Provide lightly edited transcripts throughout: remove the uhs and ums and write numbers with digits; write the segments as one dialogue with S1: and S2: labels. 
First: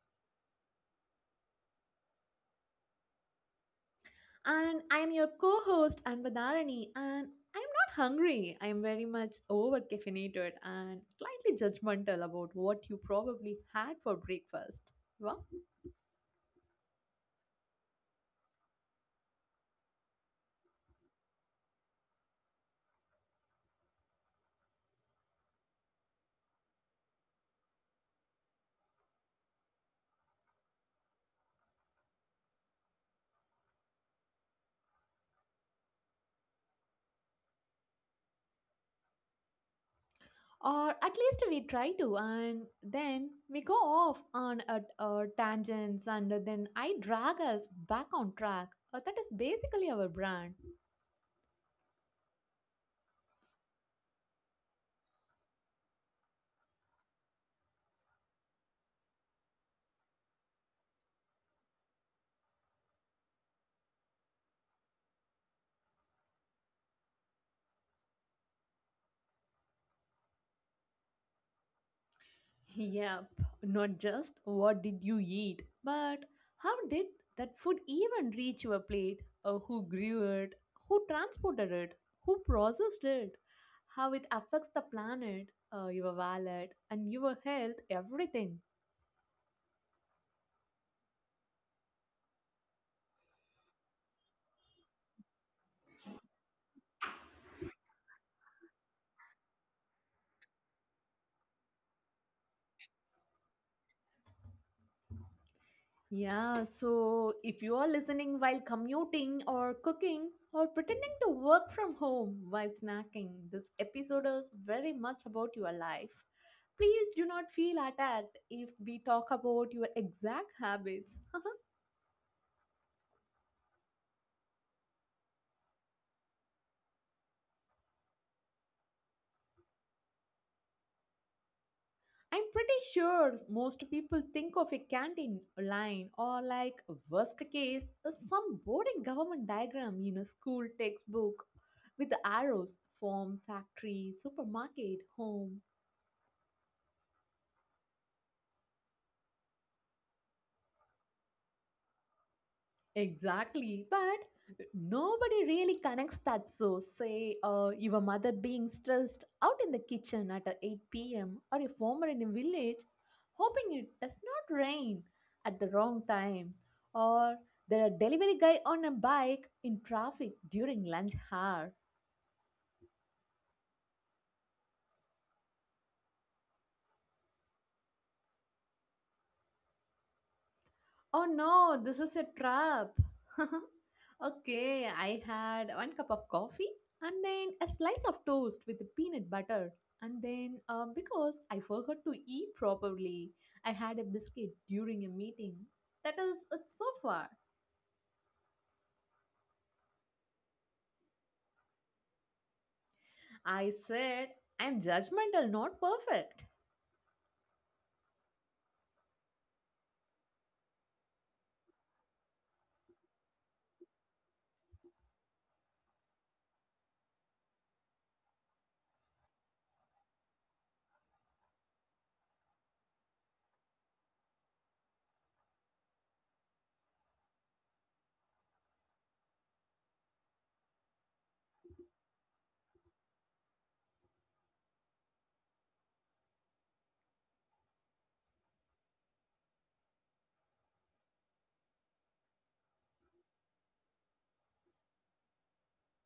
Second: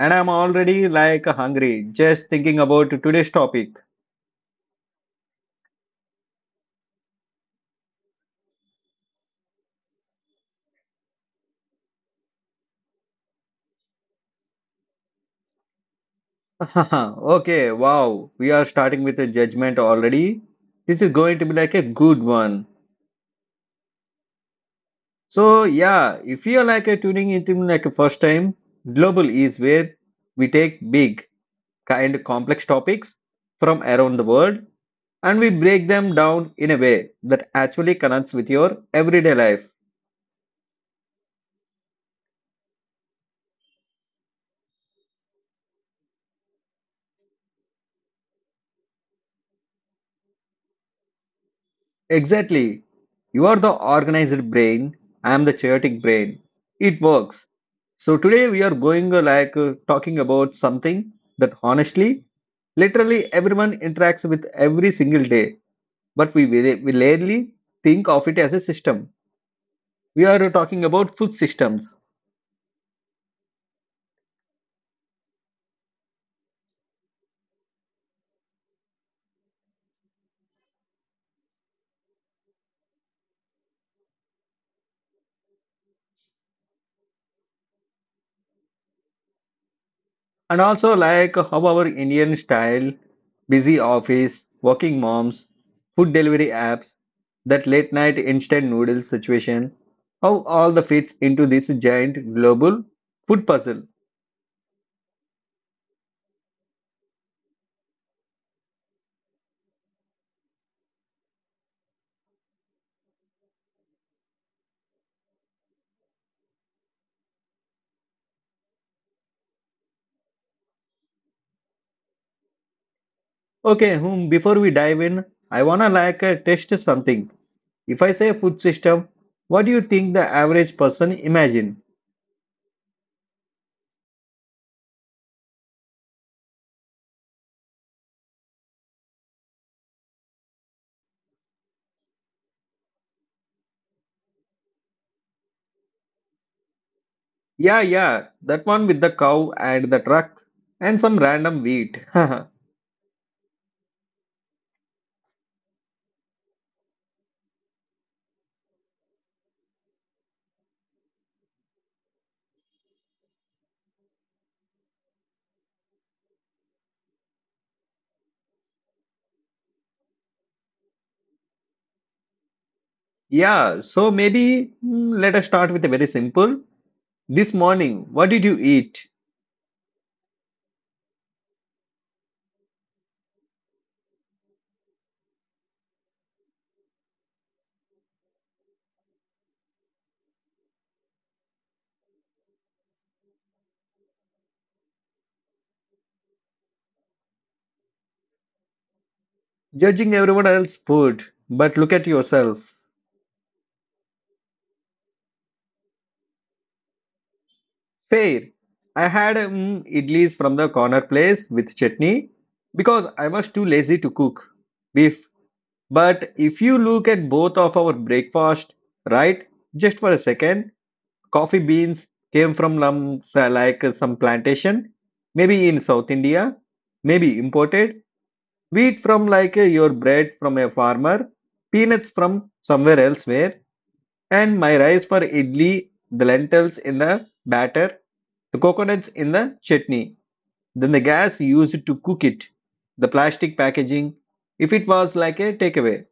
S1: and I'm already like hungry just thinking about today's topic.
S2: And I am your co host, Anvadarani, and I am not hungry. I am very much over caffeinated and slightly judgmental about what you probably had for breakfast. Wow.
S1: Okay, wow, we are starting with a judgment already. This is going to be like a good one. So yeah, if you're like a tuning into me like a first time, Global is where we take big, kind, complex topics from around the world and we break them down in a way that actually connects with your everyday life.
S2: Or at least we try to, and then we go off on a tangents, and then I drag us back on track. That is basically our brand.
S1: Exactly. You are the organized brain. I am the chaotic brain. It works. So today we are going talking about something that honestly, literally everyone interacts with every single day, but we rarely think of it as a system. We are talking about food systems.
S2: Yep, not just what did you eat, but how did that food even reach your plate? Who grew it, who transported it, who processed it, how it affects the planet, your wallet, and your health, everything.
S1: And also like how our Indian style, busy office, working moms, food delivery apps, that late night instant noodles situation, how all the fits into this giant global food puzzle.
S2: Yeah, so if you are listening while commuting or cooking or pretending to work from home while snacking, this episode is very much about your life. Please do not feel attacked if we talk about your exact habits.
S1: Okay, before we dive in, I wanna like test something. If I say food system, what do you think the average person imagine?
S2: I'm pretty sure most people think of a canteen line, or, like, worst case, some boring government diagram in a school textbook with the arrows: farm, factory, supermarket, home.
S1: Yeah, yeah, that one with the cow and the truck and some random wheat.
S2: Exactly, but nobody really connects that. So, say your mother being stressed out in the kitchen at 8 p.m., or a farmer in a village hoping it does not rain at the wrong time, or there a delivery guy on a bike in traffic during lunch hour.
S1: Yeah, so maybe let us start with a very simple. This morning, what did you eat?
S2: Oh no, this is a trap. Okay, I had one cup of coffee and then a slice of toast with peanut butter. And then, because I forgot to eat properly, I had a biscuit during a meeting. That is it so far.
S1: Judging everyone else's food, but look at yourself.
S2: I said, I'm judgmental, not perfect.
S1: Fair. I had idlis from the corner place with chutney because I was too lazy to cook beef. But if you look at both of our breakfast, right, just for a second, coffee beans came from like some plantation, maybe in South India, maybe imported. Wheat from like your bread from a farmer, peanuts from somewhere elsewhere, and my rice for idli, the lentils in the batter, the coconuts in the chutney, then the gas used to cook it, the plastic packaging, if it was like a takeaway.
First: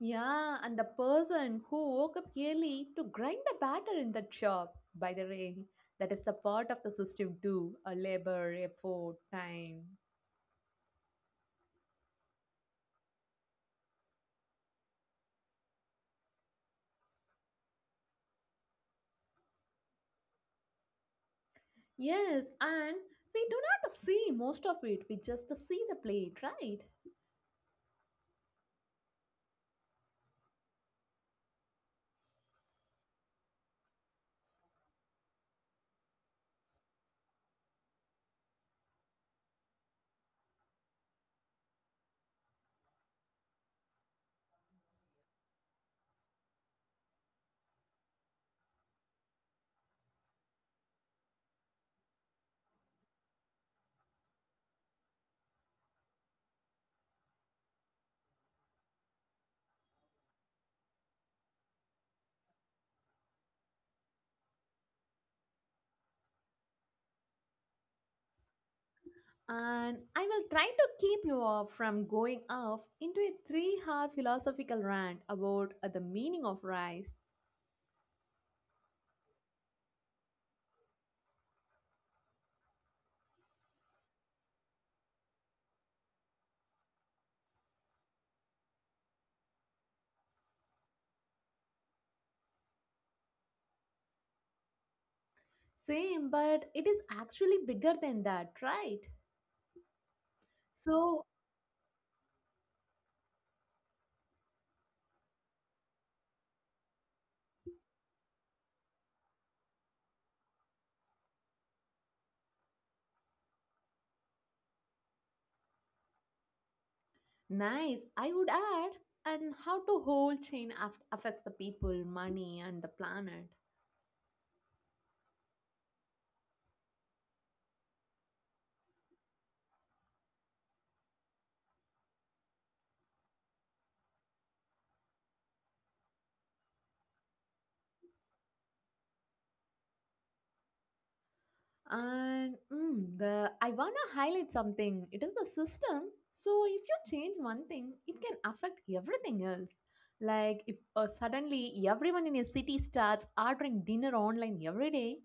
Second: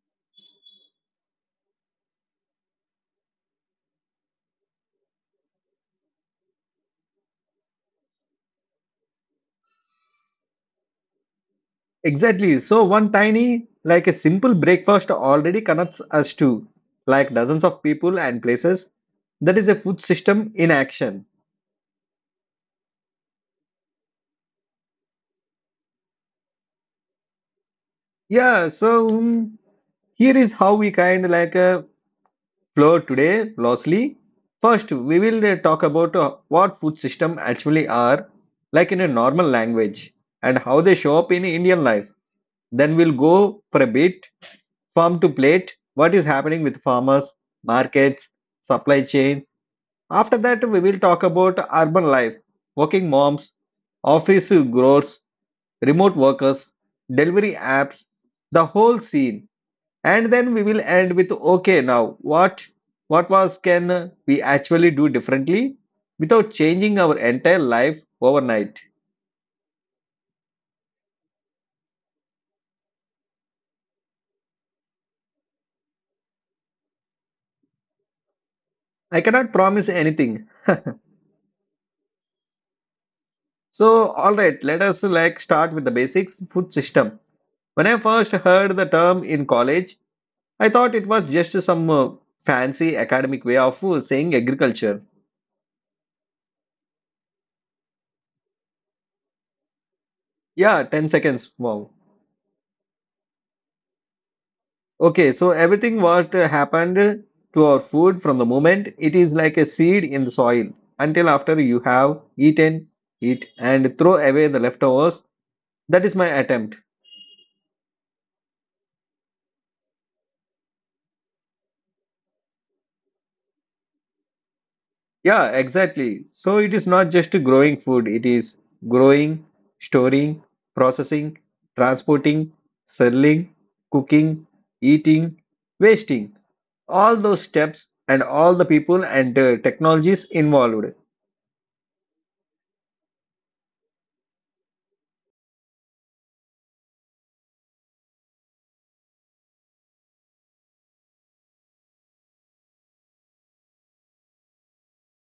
S2: Yeah, and the person who woke up early to grind the batter in that shop, by the way, that is the part of the system too, a labor, effort, time.
S1: Exactly. So one tiny, like a simple breakfast already connects us to like dozens of people and places. That is a food system in action.
S2: Yes, and we do not see most of it, we just see the plate, right?
S1: Yeah, so here is how we kind like floor today, Losley. First, we will talk about what food system actually are like in a normal language and how they show up in Indian life. Then we'll go for a bit farm to plate, what is happening with farmers, markets, supply chain. After that, we will talk about urban life, working moms, office growers, remote workers, delivery apps, the whole scene. And then we will end with okay, now what was can we actually do differently without changing our entire life overnight?
S2: And I will try to keep you off from going off into a 3 hour philosophical rant about the meaning of rice.
S1: I cannot promise anything. So all right, let us like start with the basics food system. When I first heard the term in college, I thought it was just some fancy academic way of saying agriculture.
S2: Same, but it is actually bigger than that, right?
S1: Yeah, 10
S2: So,
S1: seconds. Wow. Okay, so everything what happened to our food from the moment it is like a seed in the soil until after you have eaten it and throw away the leftovers. That is my attempt.
S2: nice. I would add, and how to whole chain affects the people, money, and the planet.
S1: Yeah, exactly. So it is not just growing food, it is growing, storing, processing, transporting, selling, cooking, eating, wasting. All those steps and all the people and technologies involved.
S2: And mm, the I wanna highlight something. It is the system. So if you change one thing, it can affect everything else. Like if suddenly everyone in a city starts ordering dinner online every day,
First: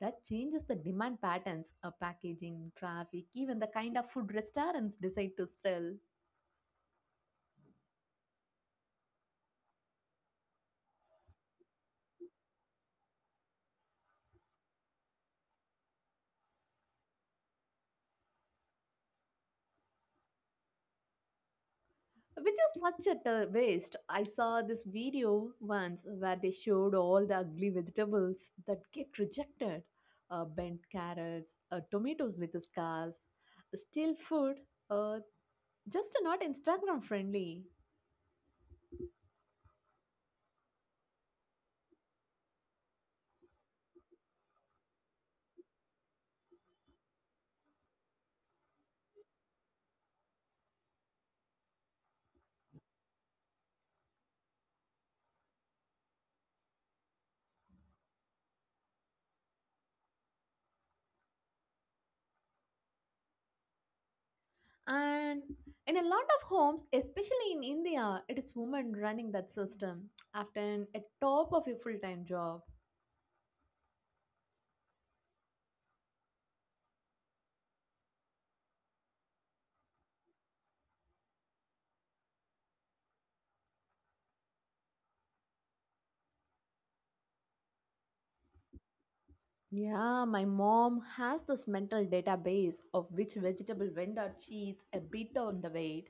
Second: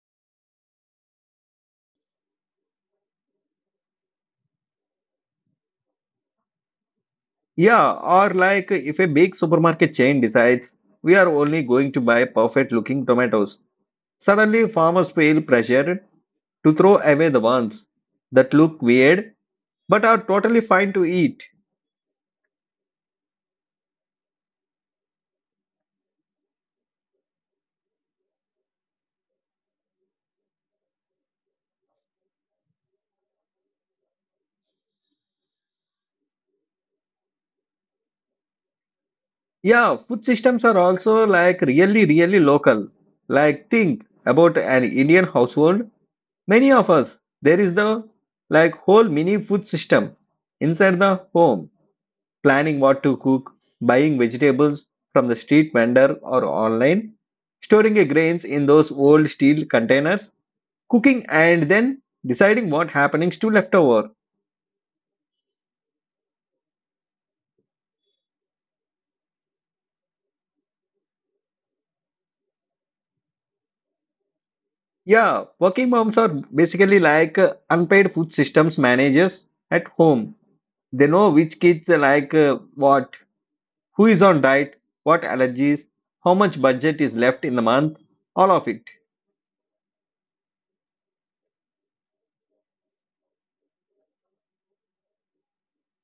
S2: that changes the demand patterns, packaging, traffic, even the kind of food restaurants decide to sell.
S1: Yeah, or like if a big supermarket chain decides we are only going to buy perfect looking tomatoes, suddenly farmers feel pressured to throw away the ones that look weird but are totally fine to eat.
S2: Which is such a waste. I saw this video once where they showed all the ugly vegetables that get rejected, bent carrots, tomatoes with scars, still food, uh, just not Instagram friendly.
S1: Yeah, food systems are also like really, really local. Like, think about an Indian household. Many of us, there is the like whole mini food system inside the home planning what to cook, buying vegetables from the street vendor or online, storing your grains in those old steel containers, cooking and then deciding what happenings to leftover.
S2: And in a lot of homes, especially in India, it is women running that system, often at top of a full time job.
S1: Yeah, working moms are basically like unpaid food systems managers at home. They know which kids what, who is on diet, what allergies, how much budget is left in the month, all of it.
S2: Yeah, my mom has this mental database of which vegetable vendor cheats a bit on the weight.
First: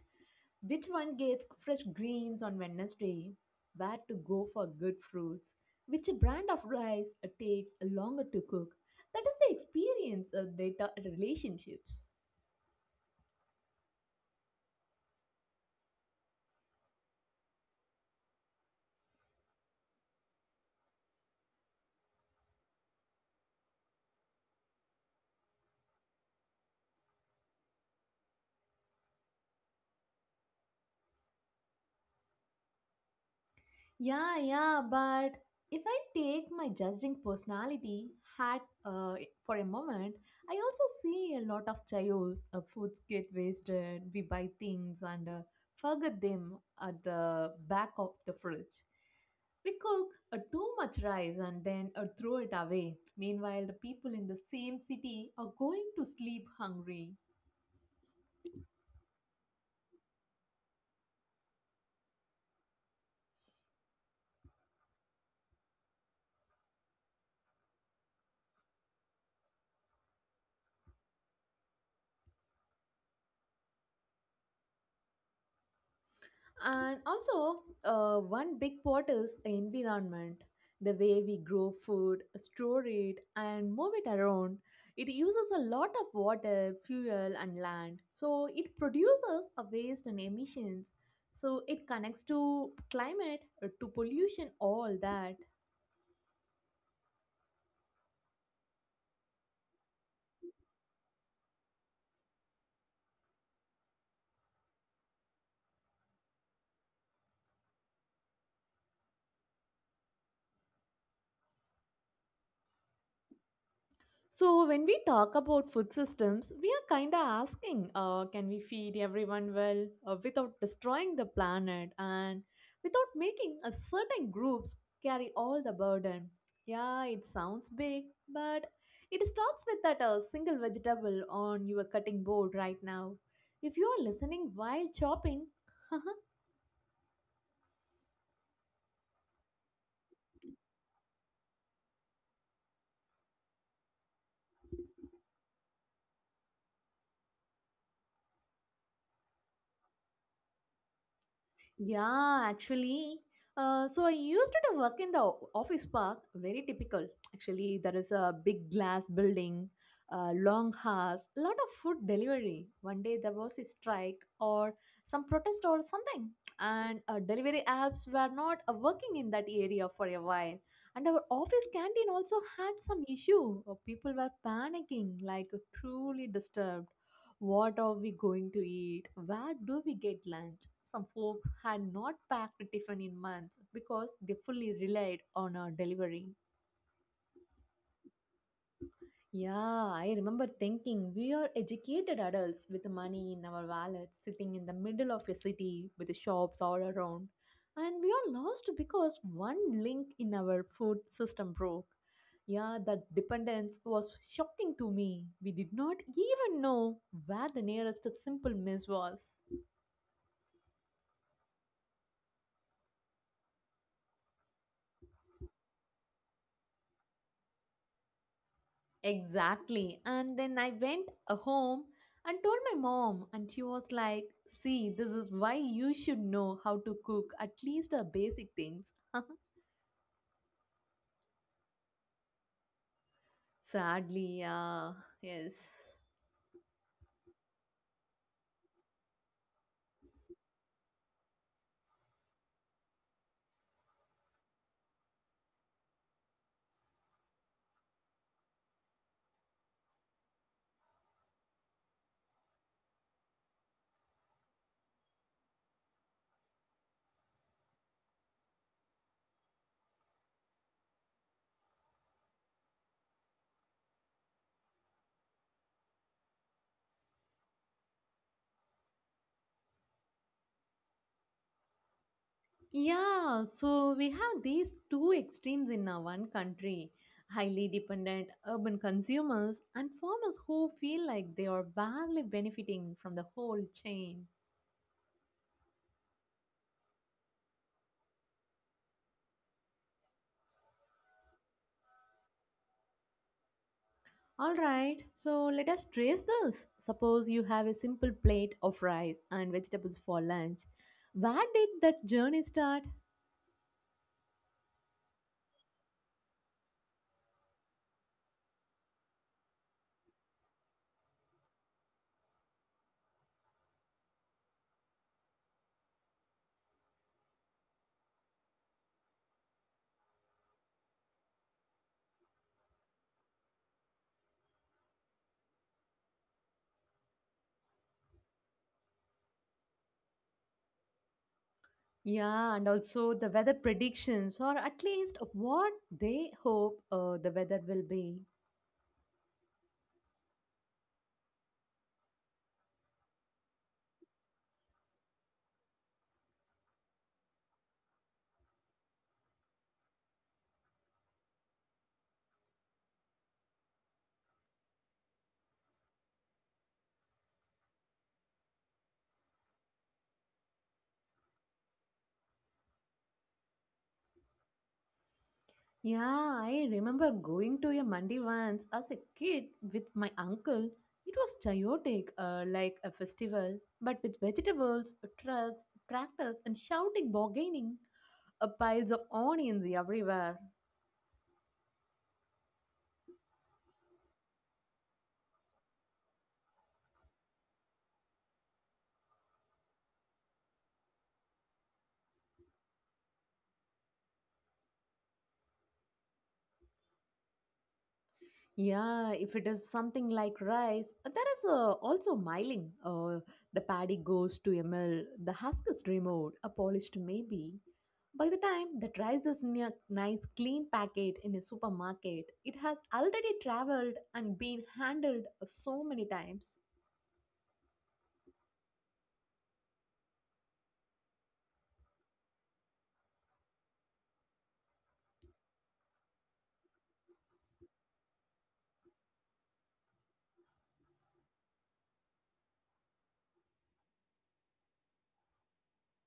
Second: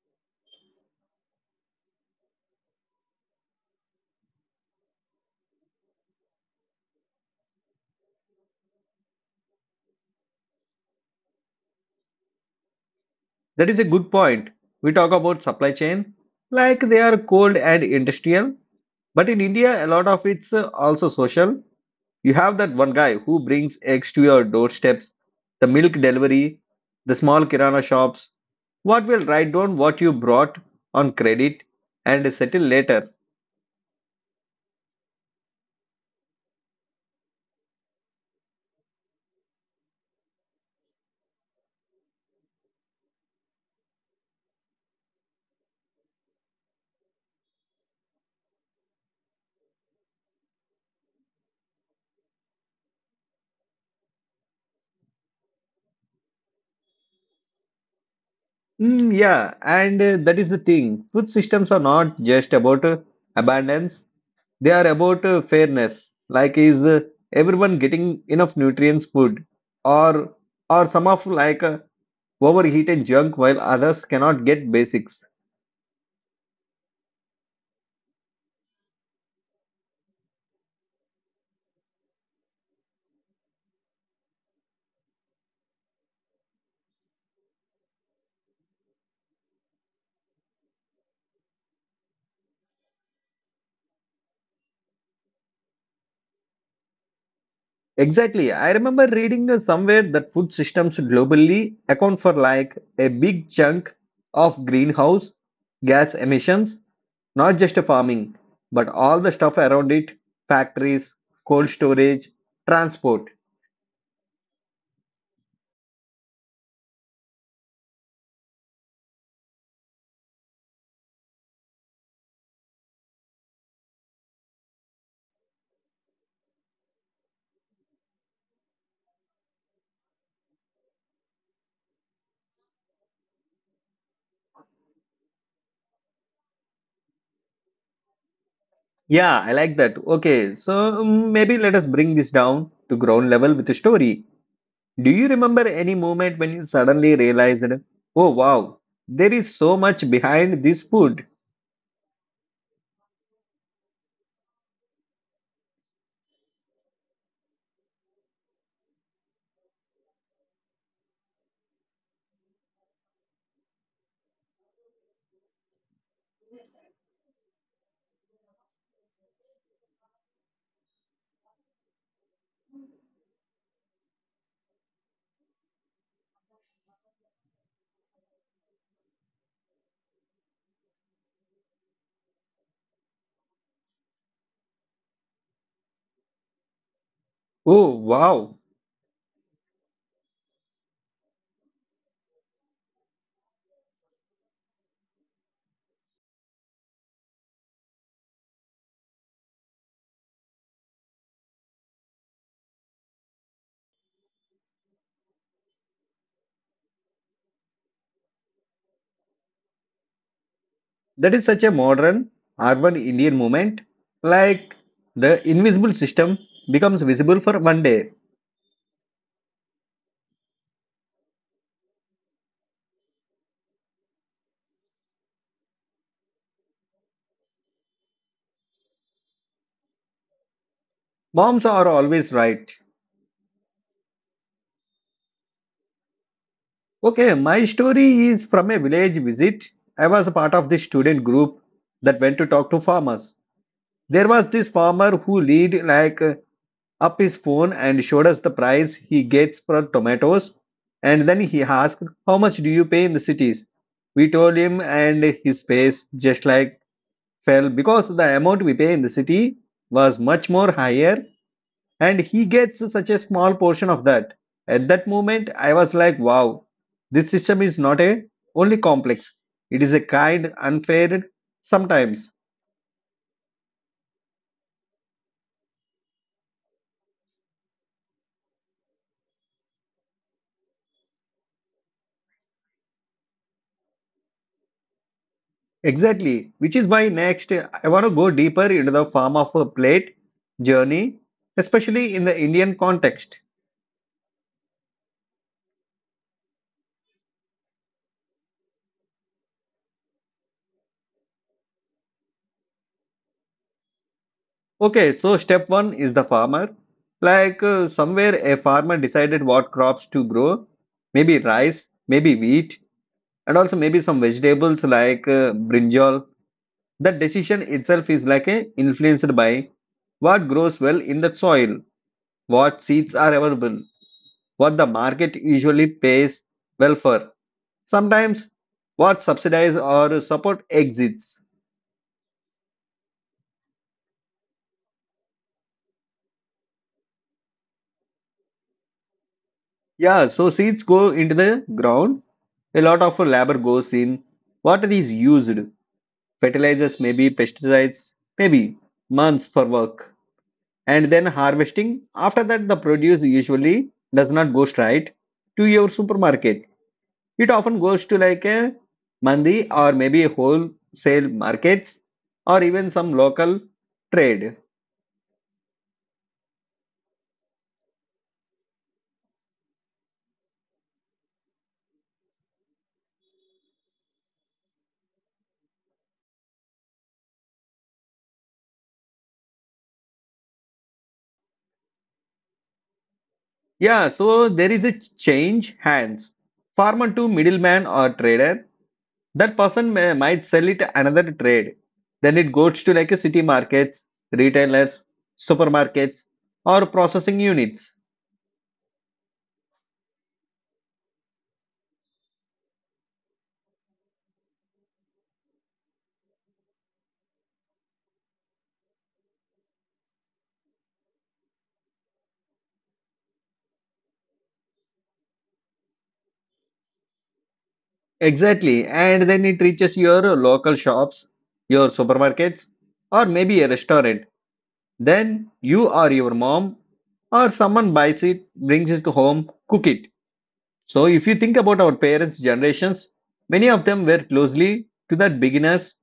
S2: Which one gets fresh greens on Wednesday? Where to go for good fruits? Which brand of rice takes longer to cook? That is the experience of data relationships.
S1: That is a good point. We talk about supply chain like they are cold and industrial, but in India, a lot of it's also social. You have that one guy who brings eggs to your doorsteps, the milk delivery, the small kirana shops. What will write down what you brought on credit and settle later.
S2: Yeah, but if I take my judging personality hat for a moment, I also see a lot of chaos. Foods get wasted, we buy things, and forget them at the back of the fridge. We cook too much rice and then throw it away. Meanwhile, the people in the same city are going to sleep hungry.
S1: Yeah, and that is the thing. Food systems are not just about abundance. They are about fairness, like is everyone getting enough nutrients, food, or some of like overheated junk while others cannot get basics.
S2: And also, one big part is environment. The way we grow food, store it, and move it around. It uses a lot of water, fuel, and land. So it produces a waste and emissions. So it connects to climate, to pollution, all that.
S1: Exactly. I remember reading somewhere that food systems globally account for like a big chunk of greenhouse gas emissions, not just farming, but all the stuff around it, factories, cold storage, transport.
S2: So, when we talk about food systems, we are kind of asking can we feed everyone well without destroying the planet and without making a certain groups carry all the burden? Yeah, it sounds big, but it starts with that single vegetable on your cutting board right now. If you are listening while chopping,
S1: Yeah, I like that. Okay, so maybe let us bring this down to ground level with a story. Do you remember any moment when you suddenly realized, oh wow, there is so much behind this food?
S2: yeah, actually. So I used to work in the office park, very typical. Actually, there is a big glass building, long hours, a lot of food delivery. One day there was a strike or some protest or something, and delivery apps were not working in that area for a while. And our office canteen also had some issue. People were panicking, like truly disturbed. What are we going to eat? Where do we get lunch? Some folks had not packed tiffin in months because they fully relied on our delivery.
S1: Oh wow,
S2: Yeah, I remember thinking we are educated adults with money in our wallets sitting in the middle of a city with shops all around. And we are lost because one link in our food system broke. Yeah, that dependence was shocking to me. We did not even know where the nearest simple meal was.
S1: that is such a modern urban Indian moment. Like the invisible system becomes visible for one day.
S2: Exactly. And then I went home and told my mom, and she was like, "See, this is why you should know how to cook at least the basic things."
S1: Moms are always right.
S2: Sadly, yeah, yes.
S1: Okay, my story is from a village visit. I was a part of this student group that went to talk to farmers. There was this farmer who lead like up his phone and showed us the price he gets for tomatoes and then he asked how much do you pay in the cities, we told him and his face just like fell because the amount we pay in the city was much more higher and he gets such a small portion of that. At that moment I was like wow, this system is not a only complex, it is a kind unfair sometimes.
S2: Yeah, so we have these two extremes in our one country: highly dependent urban consumers and farmers who feel like they are barely benefiting from the whole chain.
S1: Exactly, which is why next I want to go deeper into the form of a plate journey, especially in the Indian context.
S2: Alright, so let us trace this. Suppose you have a simple plate of rice and vegetables for lunch. Where did that journey start?
S1: Okay, so step one is the farmer. Like somewhere a farmer decided what crops to grow, maybe rice, maybe wheat, and also maybe some vegetables like brinjal. That decision itself is like a influenced by what grows well in the soil, what seeds are available, what the market usually pays well for. Sometimes what subsidize or support exits.
S2: Yeah, and also the weather predictions, or at least what they hope the weather will be.
S1: Yeah, so seeds go into the ground. A lot of labor goes in. Water is used. Fertilizers, maybe pesticides, maybe months for work. And then harvesting. After that, the produce usually does not go straight to your supermarket. It often goes to like a mandi or maybe wholesale markets or even some local trade.
S2: Yeah, I remember going to a mandi once as a kid with my uncle. It was chaotic, like a festival, but with vegetables, trucks, tractors, and shouting bargaining, piles of onions everywhere.
S1: Yeah, so there is a change hands. Farmer to middleman or trader. Might sell it another trade. Then it goes to like a city markets, retailers, supermarkets, or processing units.
S2: Yeah, if it is something like rice, there is also milling. The paddy goes to a mill, the husk is removed, a polished maybe. By the time that rice is in a nice clean packet in a supermarket, it has already traveled and been handled so many times.
S1: Exactly. And then it reaches your local shops, your supermarkets, or maybe a restaurant. Then you or your mom or someone buys it, brings it home, cook it. So, if you think about our parents' generations, many of them were closely to that beginners.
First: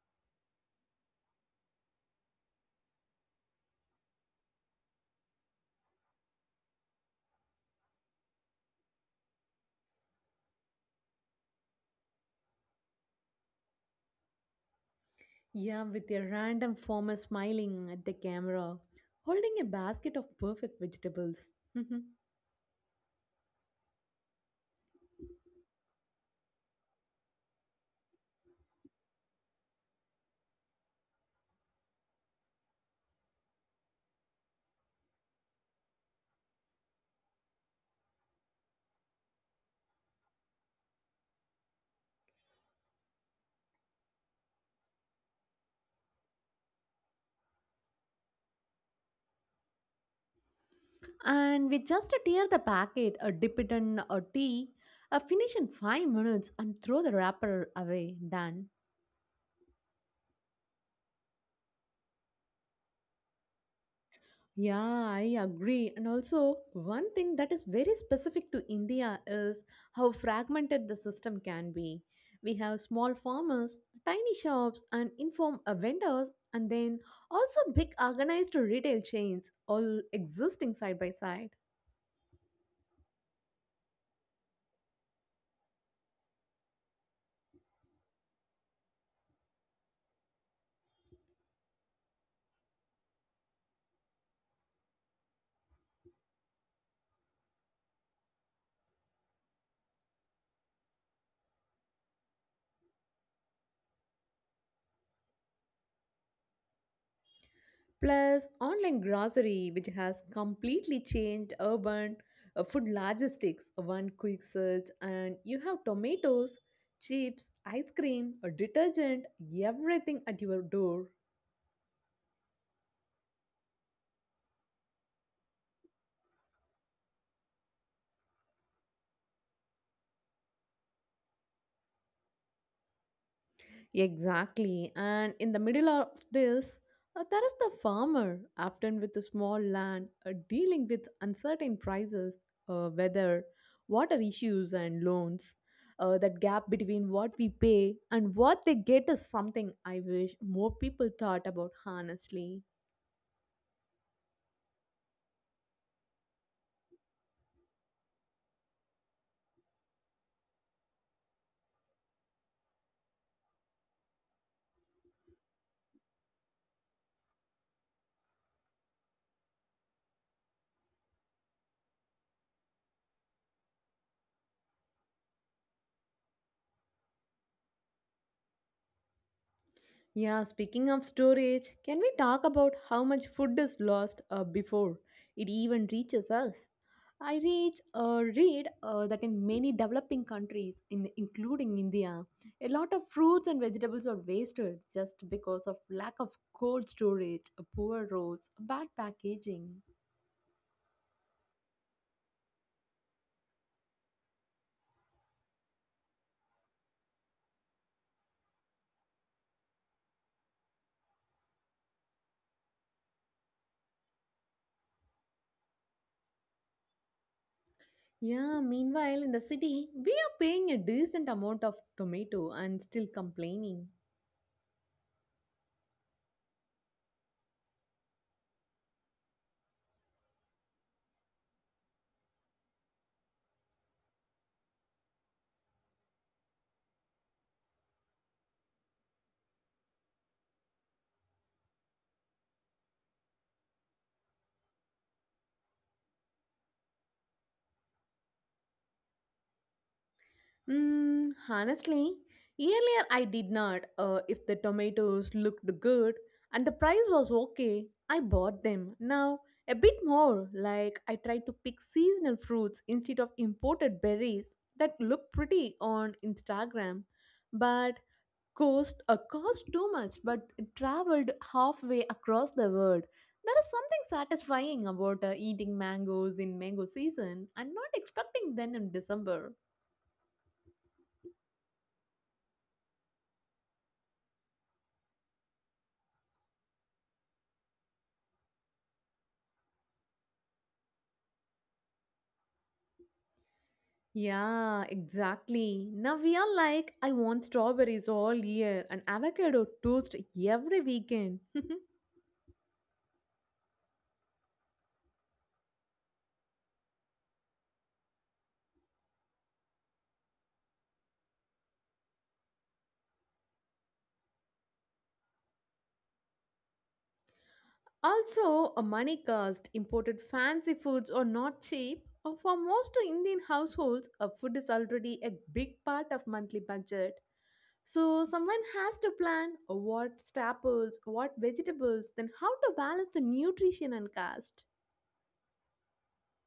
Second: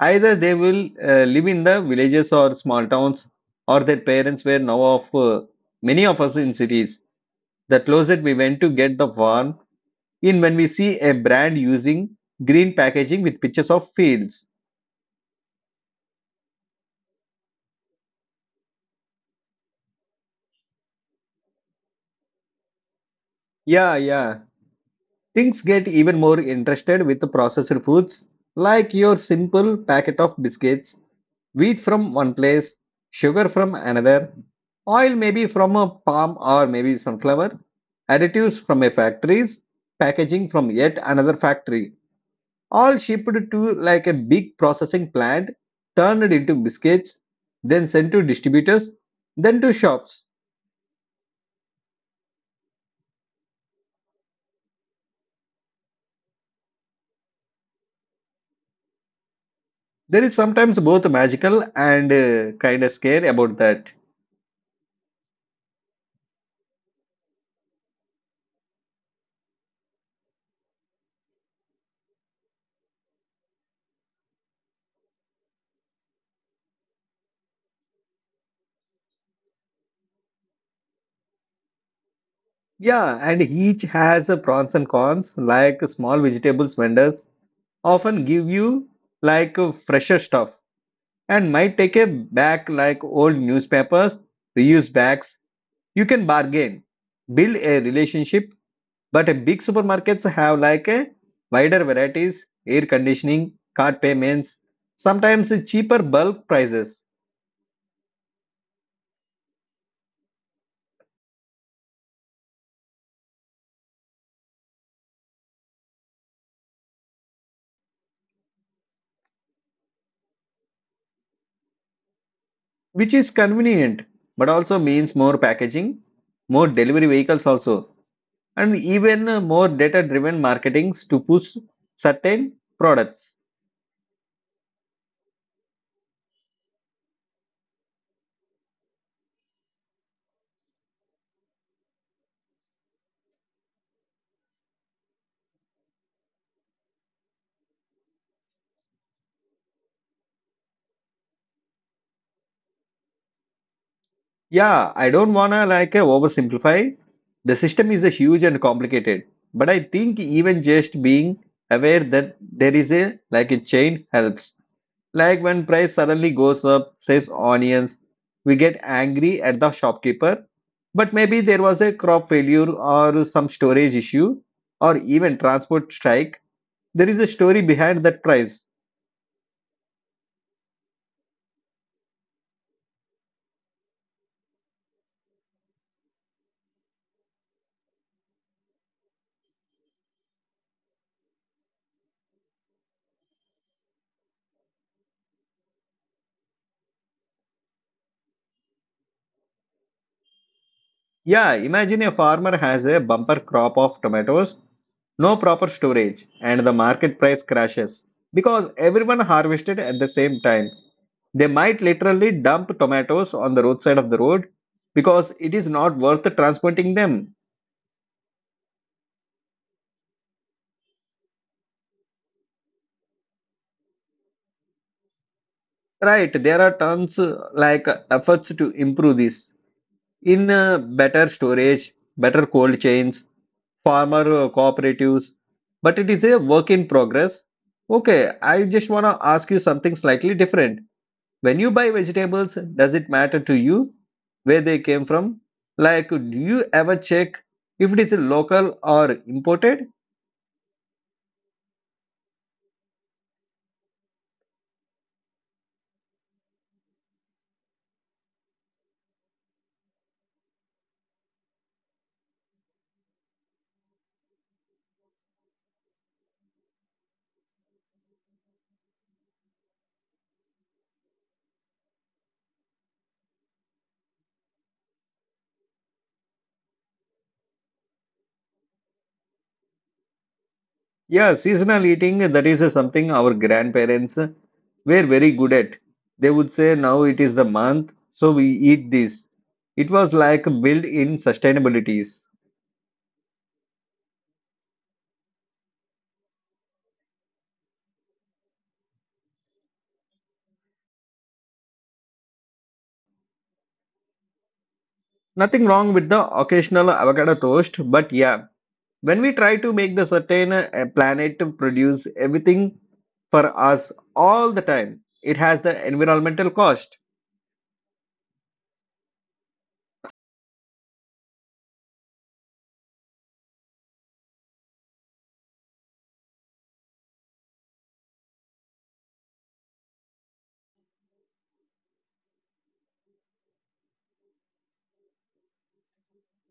S1: Either they will live in the villages or small towns, or their parents were now of many of us in cities. The closet we went to get the farm in when we see a brand using green packaging with pictures of fields.
S2: Yeah, with a random farmer smiling at the camera, holding a basket of perfect vegetables.
S1: Yeah, yeah. Things get even more interested with the processed foods, like your simple packet of biscuits wheat from one place, sugar from another, oil maybe from a palm or maybe sunflower, additives from a factories, packaging from yet another factory, all shipped to like a big processing plant, turned into biscuits, then sent to distributors, then to shops.
S2: And we just tear the packet, dip it in a tea, finish in 5 minutes, and throw the wrapper away. Done.
S1: There is sometimes both magical and kind of scare about that.
S2: Yeah, I agree. And also, one thing that is very specific to India is how fragmented the system can be. We have small farmers, tiny shops, and inform vendors, and then also big organized retail chains all existing side by side.
S1: Yeah, and each has a pros and cons, like small vegetables vendors often give you like fresher stuff and might take a back like old newspapers, reuse bags. You can bargain, build a relationship, but a big supermarkets have like a wider varieties, air conditioning, card payments, sometimes cheaper bulk prices,
S2: Plus, online grocery, which has completely changed urban food logistics. One quick search, and you have tomatoes, chips, ice cream, a detergent, everything at your door.
S1: which is convenient, but also means more packaging, more delivery vehicles also, and even more data-driven marketings to push certain products.
S2: Exactly. And in the middle of this, there is the farmer, often with a small land, dealing with uncertain prices, weather, water issues, and loans. That gap between what we pay and what they get is something I wish more people thought about, honestly.
S1: Yeah, I don't wanna like oversimplify. The system is a huge and complicated, but I think even just being aware that there is a like a chain helps. Like when price suddenly goes up, says onions, we get angry at the shopkeeper, but maybe there was a crop failure or some storage issue or even transport strike. There is a story behind that price.
S2: Yeah, speaking of storage, can we talk about how much food is lost before it even reaches us? I reach read that in many developing countries, in including India, a lot of fruits and vegetables are wasted just because of lack of cold storage, poor roads, bad packaging.
S1: Yeah, imagine a farmer has a bumper crop of tomatoes no proper storage, and the market price crashes. Because everyone harvested at the same time, they might literally dump tomatoes on the roadside of the road because it is not worth transporting them.
S2: Yeah, meanwhile in the city, we are paying a decent amount of tomato and still complaining.
S1: Right, there are tons efforts to improve this in better storage, better cold chains, farmer cooperatives, but it is a work in progress. Okay, I just want to ask you something slightly different when you buy vegetables, does it matter to you where they came from, like do you ever check if it is local or imported?
S2: Honestly, earlier I did not. If the tomatoes looked good and the price was okay, I bought them. Now, a bit more, like I try to pick seasonal fruits instead of imported berries that look pretty on Instagram, but cost too much. But it traveled halfway across the world. There is something satisfying about eating mangoes in mango season and not expecting them in December.
S1: Yeah, seasonal eating, that is something our grandparents were very good at. They would say now it is the month so we eat this. It was like built in sustainabilities.
S2: Yeah, exactly. Now we are like, I want strawberries all year and avocado toast every weekend.
S1: Nothing wrong with the occasional avocado toast, but yeah, when we try to make the certain planet to produce everything for us all the time, it has the environmental cost.
S2: Also, a money cost. Imported fancy foods are not cheap. For most Indian households, a food is already a big part of monthly budget. So someone has to plan what staples, what vegetables, then how to balance the nutrition and cost.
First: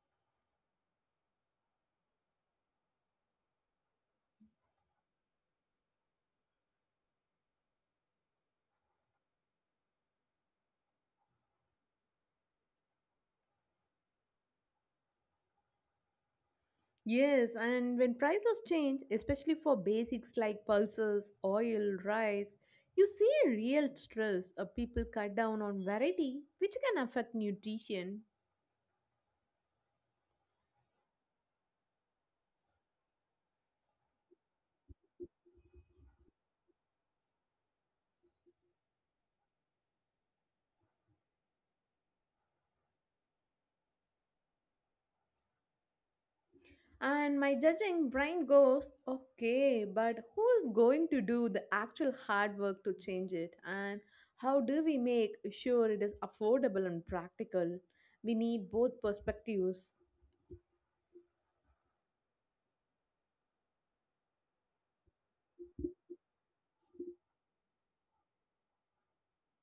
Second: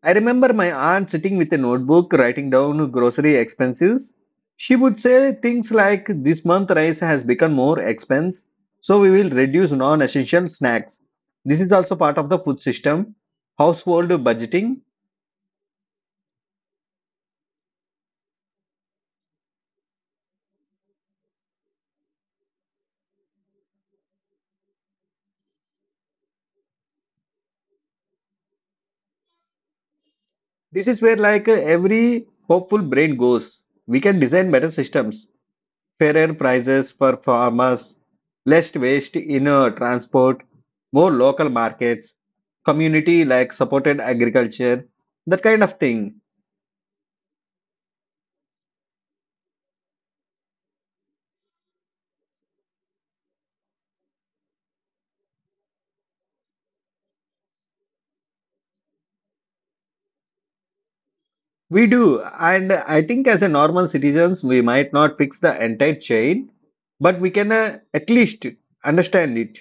S1: I remember my aunt sitting with a notebook writing down grocery expenses. She would say things like this month rice has become more expense, so we will reduce non-essential snacks. This is also part of the food system, household budgeting.
S2: Yes, and when prices change, especially for basics like pulses, oil, rice, you see a real stress. People cut down on variety, which can affect nutrition.
S1: This is where like every hopeful brain goes, we can design better systems. Fairer prices for farmers, less waste in transport, more local markets, community like supported agriculture, that kind of thing.
S2: And my judging brain goes, okay, but who's going to do the actual hard work to change it? And how do we make sure it is affordable and practical? We need both perspectives.
S1: We do, and I think as a normal citizens, we might not fix the entire chain, but we can at least understand it,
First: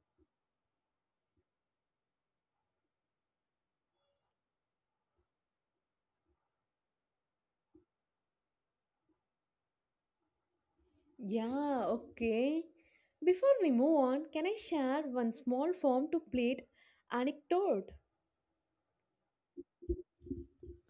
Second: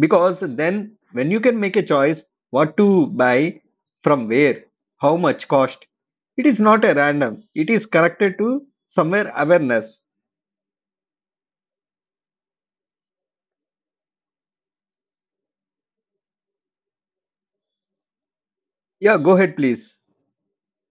S1: because then when you can make a choice what to buy, from where, how much cost, it is not a random, it is connected to somewhere awareness.
S2: Yeah, okay. Before we move on, can I share one small form to plate anecdote?
S1: Yeah, go ahead, please.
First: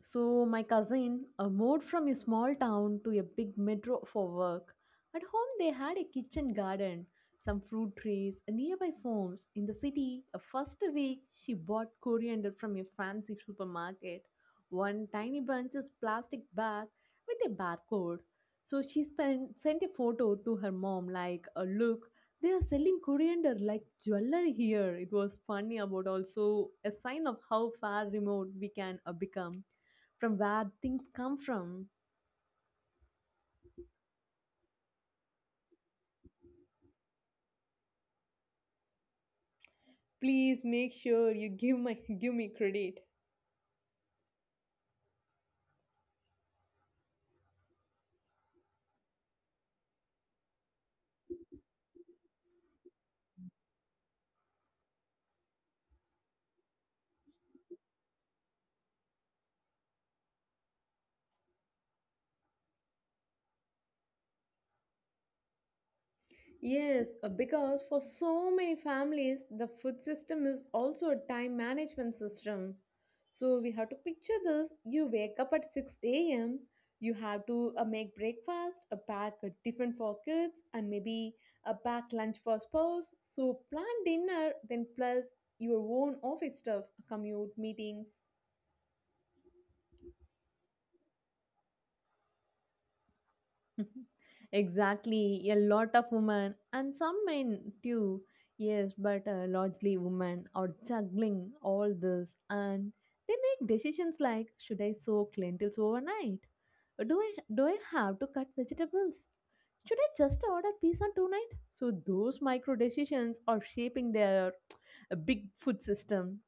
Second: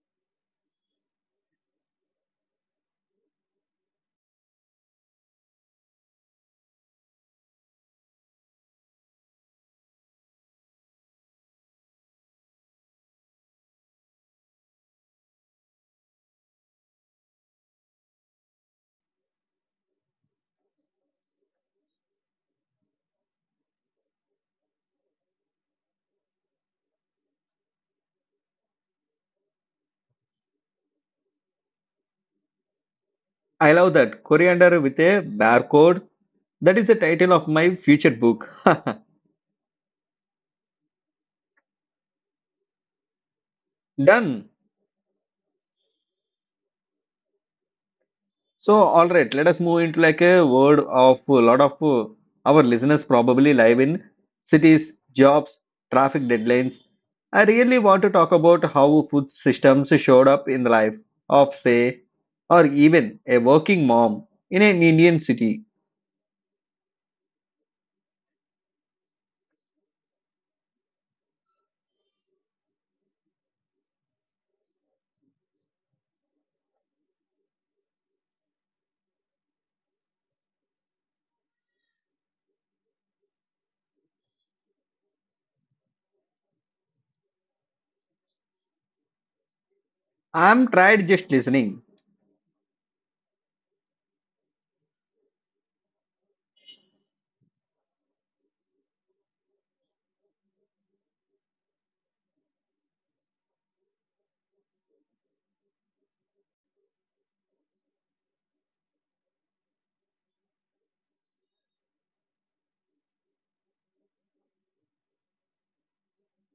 S2: So, my cousin moved from a small town to a big metro for work. At home, they had a kitchen garden, some fruit trees, and nearby farms. In the city, the first week, she bought coriander from a fancy supermarket. One tiny bunch plastic bag with a barcode. So sent a photo to her mom, like, look, they are selling coriander like jewelry here. It was funny about also a sign of how far remote we can become from where things come from.
S1: I love that. Coriander with a barcode. That is the title of my future book.
S2: Please make sure you give my give me credit.
S1: Done. So, all right, let us move into like a word of a lot of our listeners probably live in cities, jobs, traffic deadlines. I really want to talk about how food systems showed up in the life of, say, or even a working mom in an Indian city.
S2: Yes, because for so many families, the food system is also a time management system. So we have to picture this: you wake up at 6 a.m., you have to make breakfast, a pack a tiffin for kids, and maybe a pack lunch for spouse. So plan dinner, then plus your own office stuff, commute, meetings.
S1: I'm tired just listening.
S2: Exactly, a lot of women and some men too. Yes, but largely women are juggling all this, and they make decisions like, should I soak lentils overnight? Do I have to cut vegetables? Should I just order pizza tonight? So those micro decisions are shaping their big food system.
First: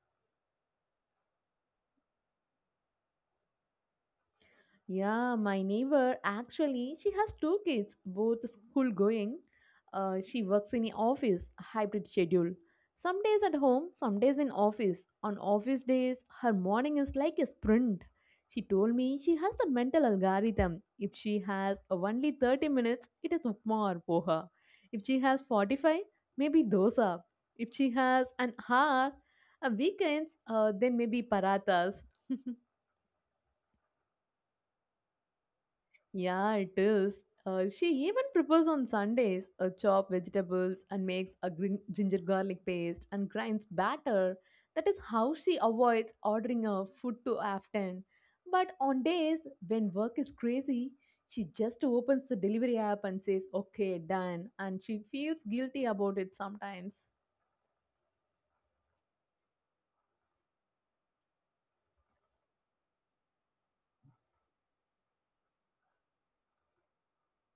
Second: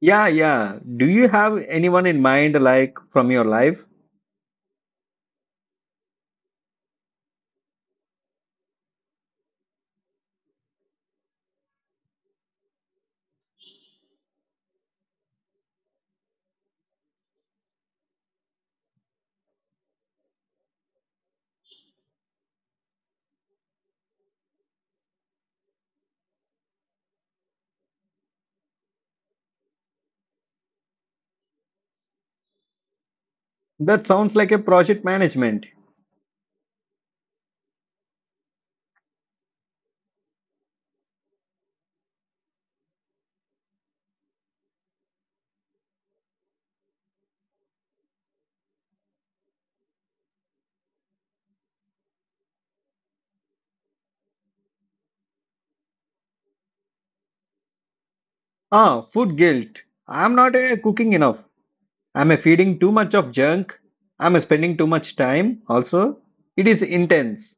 S1: Yeah, yeah. Do you have anyone in mind, like from your life?
S2: Yeah, my neighbor actually, she has two kids, both school going. She works in a office, a hybrid schedule. Some days at home, some days in office. On office days, her morning is like a sprint. She told me she has the mental algorithm. If she has only 30 minutes, it is upma or poha. If she has 45, maybe dosa. If she has an hour, a weekends, then maybe parathas.
S1: That sounds like a project management.
S2: Yeah, it is. She even prepares on Sundays, chop vegetables and makes a green ginger garlic paste and grinds batter. That is how she avoids ordering her food too often. But on days when work is crazy, she just opens the delivery app and says, "Okay, done," and she feels guilty about it sometimes.
S1: Ah, food guilt. I'm not cooking enough. I'm feeding too much of junk. I'm spending too much time also. It is intense.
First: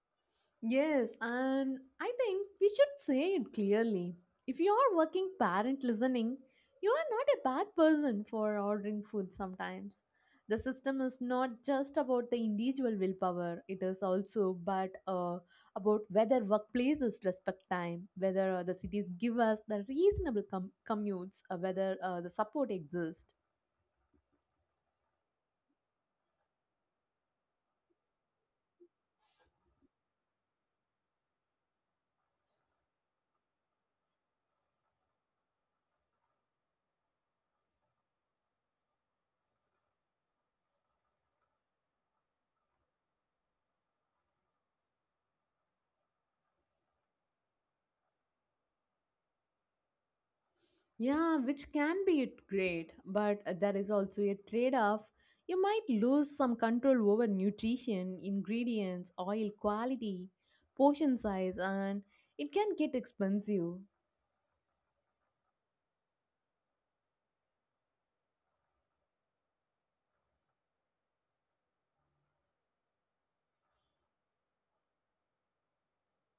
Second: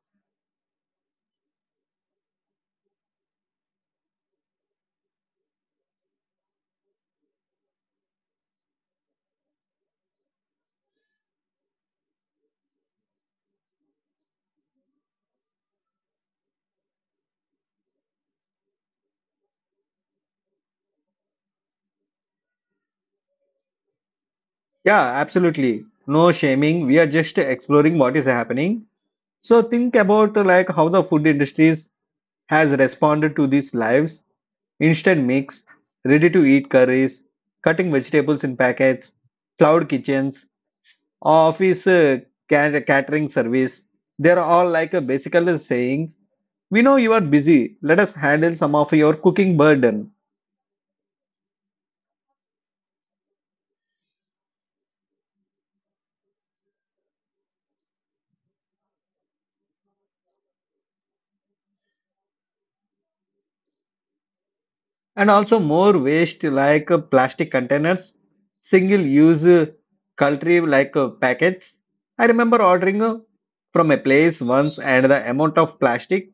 S2: Yes, and I think we should say it clearly. If you are working parent listening, you are not a bad person for ordering food sometimes. The system is not just about the individual willpower, it is also but about whether workplaces respect time, whether the cities give us the reasonable commutes, whether the support exists.
S1: Yeah, absolutely. No shaming. We are just exploring what is happening. So think about like how the food industries has responded to these lives. Instant mix, ready to eat curries, cutting vegetables in packets, cloud kitchens, office catering service. They're all like a basically sayings. We know you are busy. Let us handle some of your cooking burden.
S2: Yeah, which can be great, but there is also a trade off. You might lose some control over nutrition, ingredients, oil quality, portion size, and it can get expensive.
S1: And also more waste like plastic containers, single use cutlery like packets. I remember ordering from a place once, and the amount of plastic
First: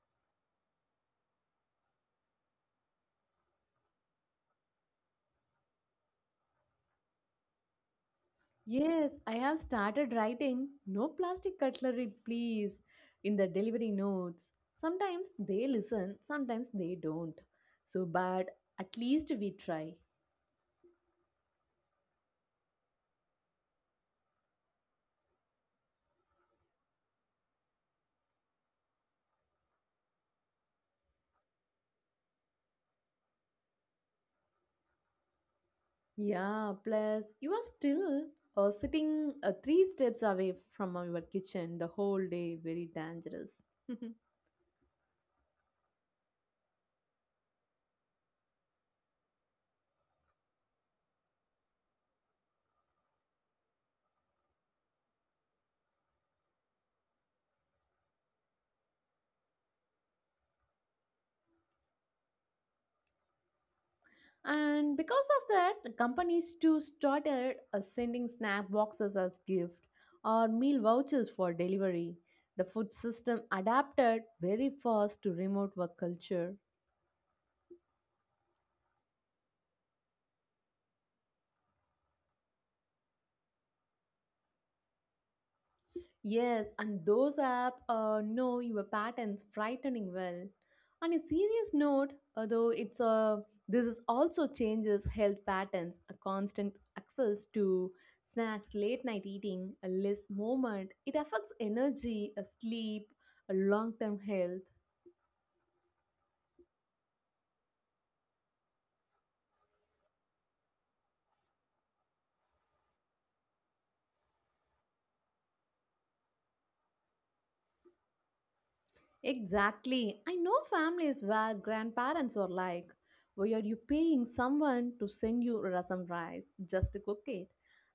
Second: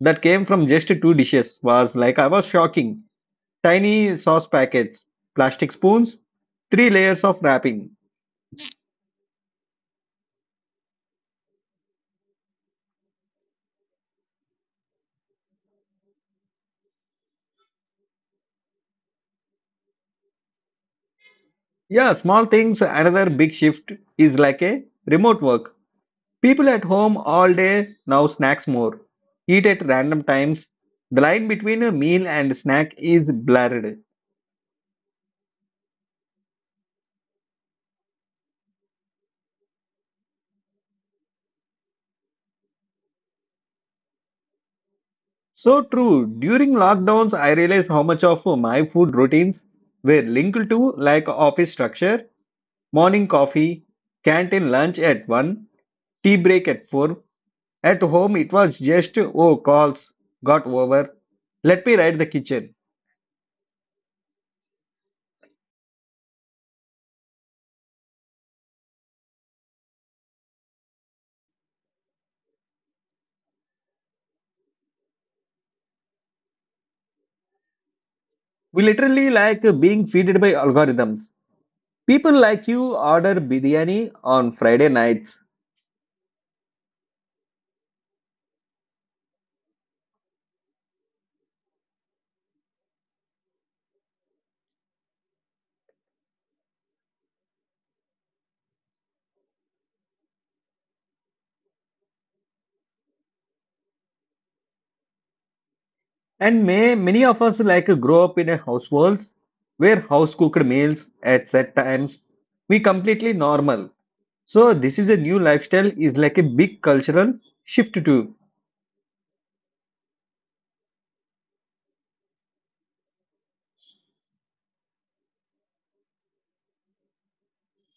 S1: that came from just two dishes was like I was shocking. Tiny sauce packets, plastic spoons, three layers of wrapping.
S2: Yes, I have started writing no plastic cutlery, please, in the delivery notes. Sometimes they listen, sometimes they don't. So, but at least we try.
S1: Yeah, small things. Another big shift is like a remote work. People at home all day now snacks more, eat at random times. The line between a meal and snack is blurred.
S2: Yeah, plus you are still sitting three steps away from your kitchen the whole day, very dangerous.
S1: So true. During lockdowns, I realized how much of my food routines were linked to like office structure, morning coffee, canteen lunch at 1, tea break at 4. At home, it was just, oh, calls got over. Let me write the kitchen.
S2: And because of that, companies too started sending snack boxes as gift or meal vouchers for delivery. The food system adapted very fast to remote work culture.
S1: We literally like being feeded by algorithms. People like you order biryani on Friday nights,
S2: Yes, and those app know your patterns frightening well. On a serious note, although it's this is also changes health patterns. A constant access to snacks, late night eating, a less movement, it affects energy, a sleep, a long term health.
S1: and may many of us like grow up in a households where house cooked meals at set times we completely normal. So this is a new lifestyle is like a big cultural shift too.
S2: Exactly. I know families where grandparents are like, "Why are you paying someone to send you rasam rice just to cook it."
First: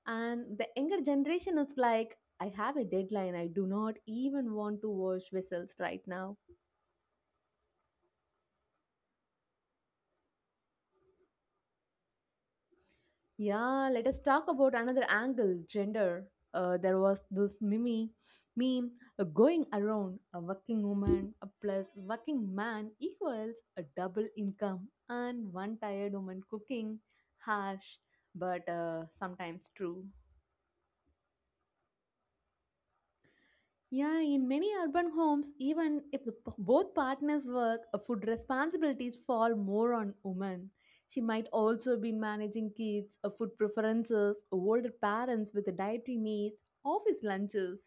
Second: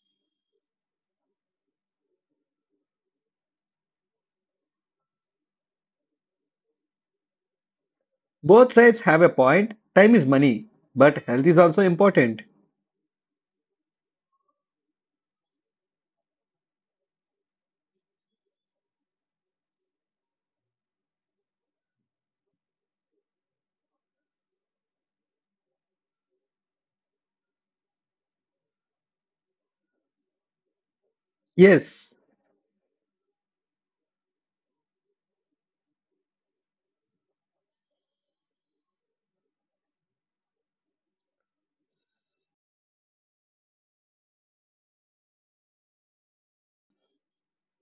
S2: And the younger generation is like, I have a deadline. I do not even want to wash vessels right now.
S1: Both sides have a point. Time is money, but health is also important.
S2: Yeah, let us talk about another angle gender. There was this Mimi meme going around, a working woman plus working man equals a double income, and one tired woman cooking, harsh but sometimes true.
S1: Yes.
S2: Yeah, in many urban homes, even if the, both partners work, food responsibilities fall more on women. She might also be managing kids, food preferences, older parents with dietary needs, office lunches.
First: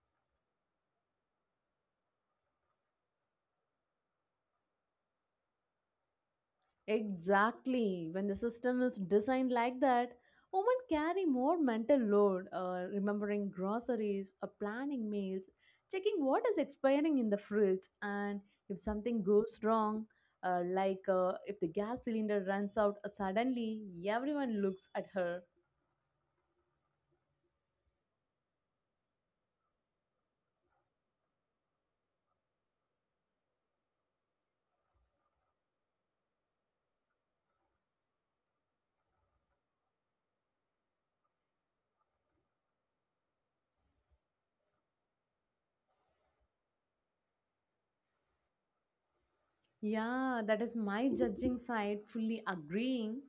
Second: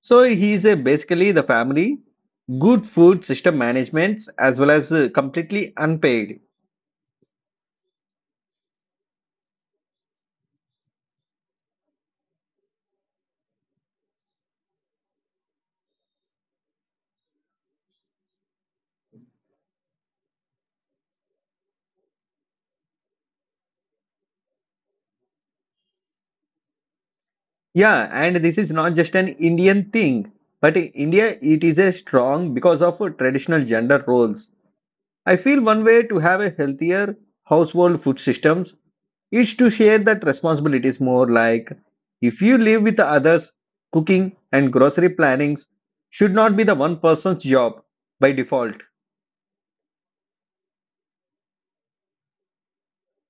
S1: So he is a basically the family, good food system management as well as completely unpaid.
S2: Exactly. When the system is designed like that, women carry more mental load, remembering groceries, planning meals, checking what is expiring in the fridge, and if something goes wrong, like if the gas cylinder runs out suddenly, everyone looks at her.
S1: Yeah, and this is not just an Indian thing, but in India it is a strong because of traditional gender roles. I feel one way to have a healthier household food systems is to share that responsibilities more, like if you live with others, cooking and grocery plannings should not be the one person's job by default.
S2: Yeah, that is my judging side fully agreeing.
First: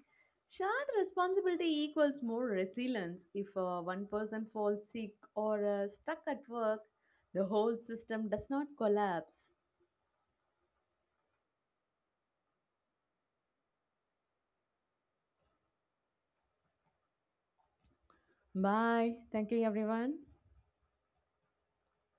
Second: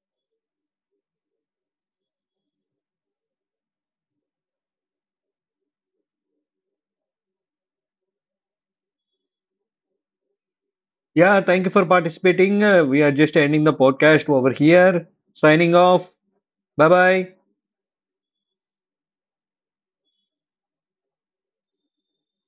S2: Shared responsibility equals more resilience. If one person falls sick or stuck at work, the whole system does not collapse.
S1: Yeah, thank you for participating. We are just ending the podcast over here. Signing off. Bye bye.
S2: Bye. Thank you, everyone.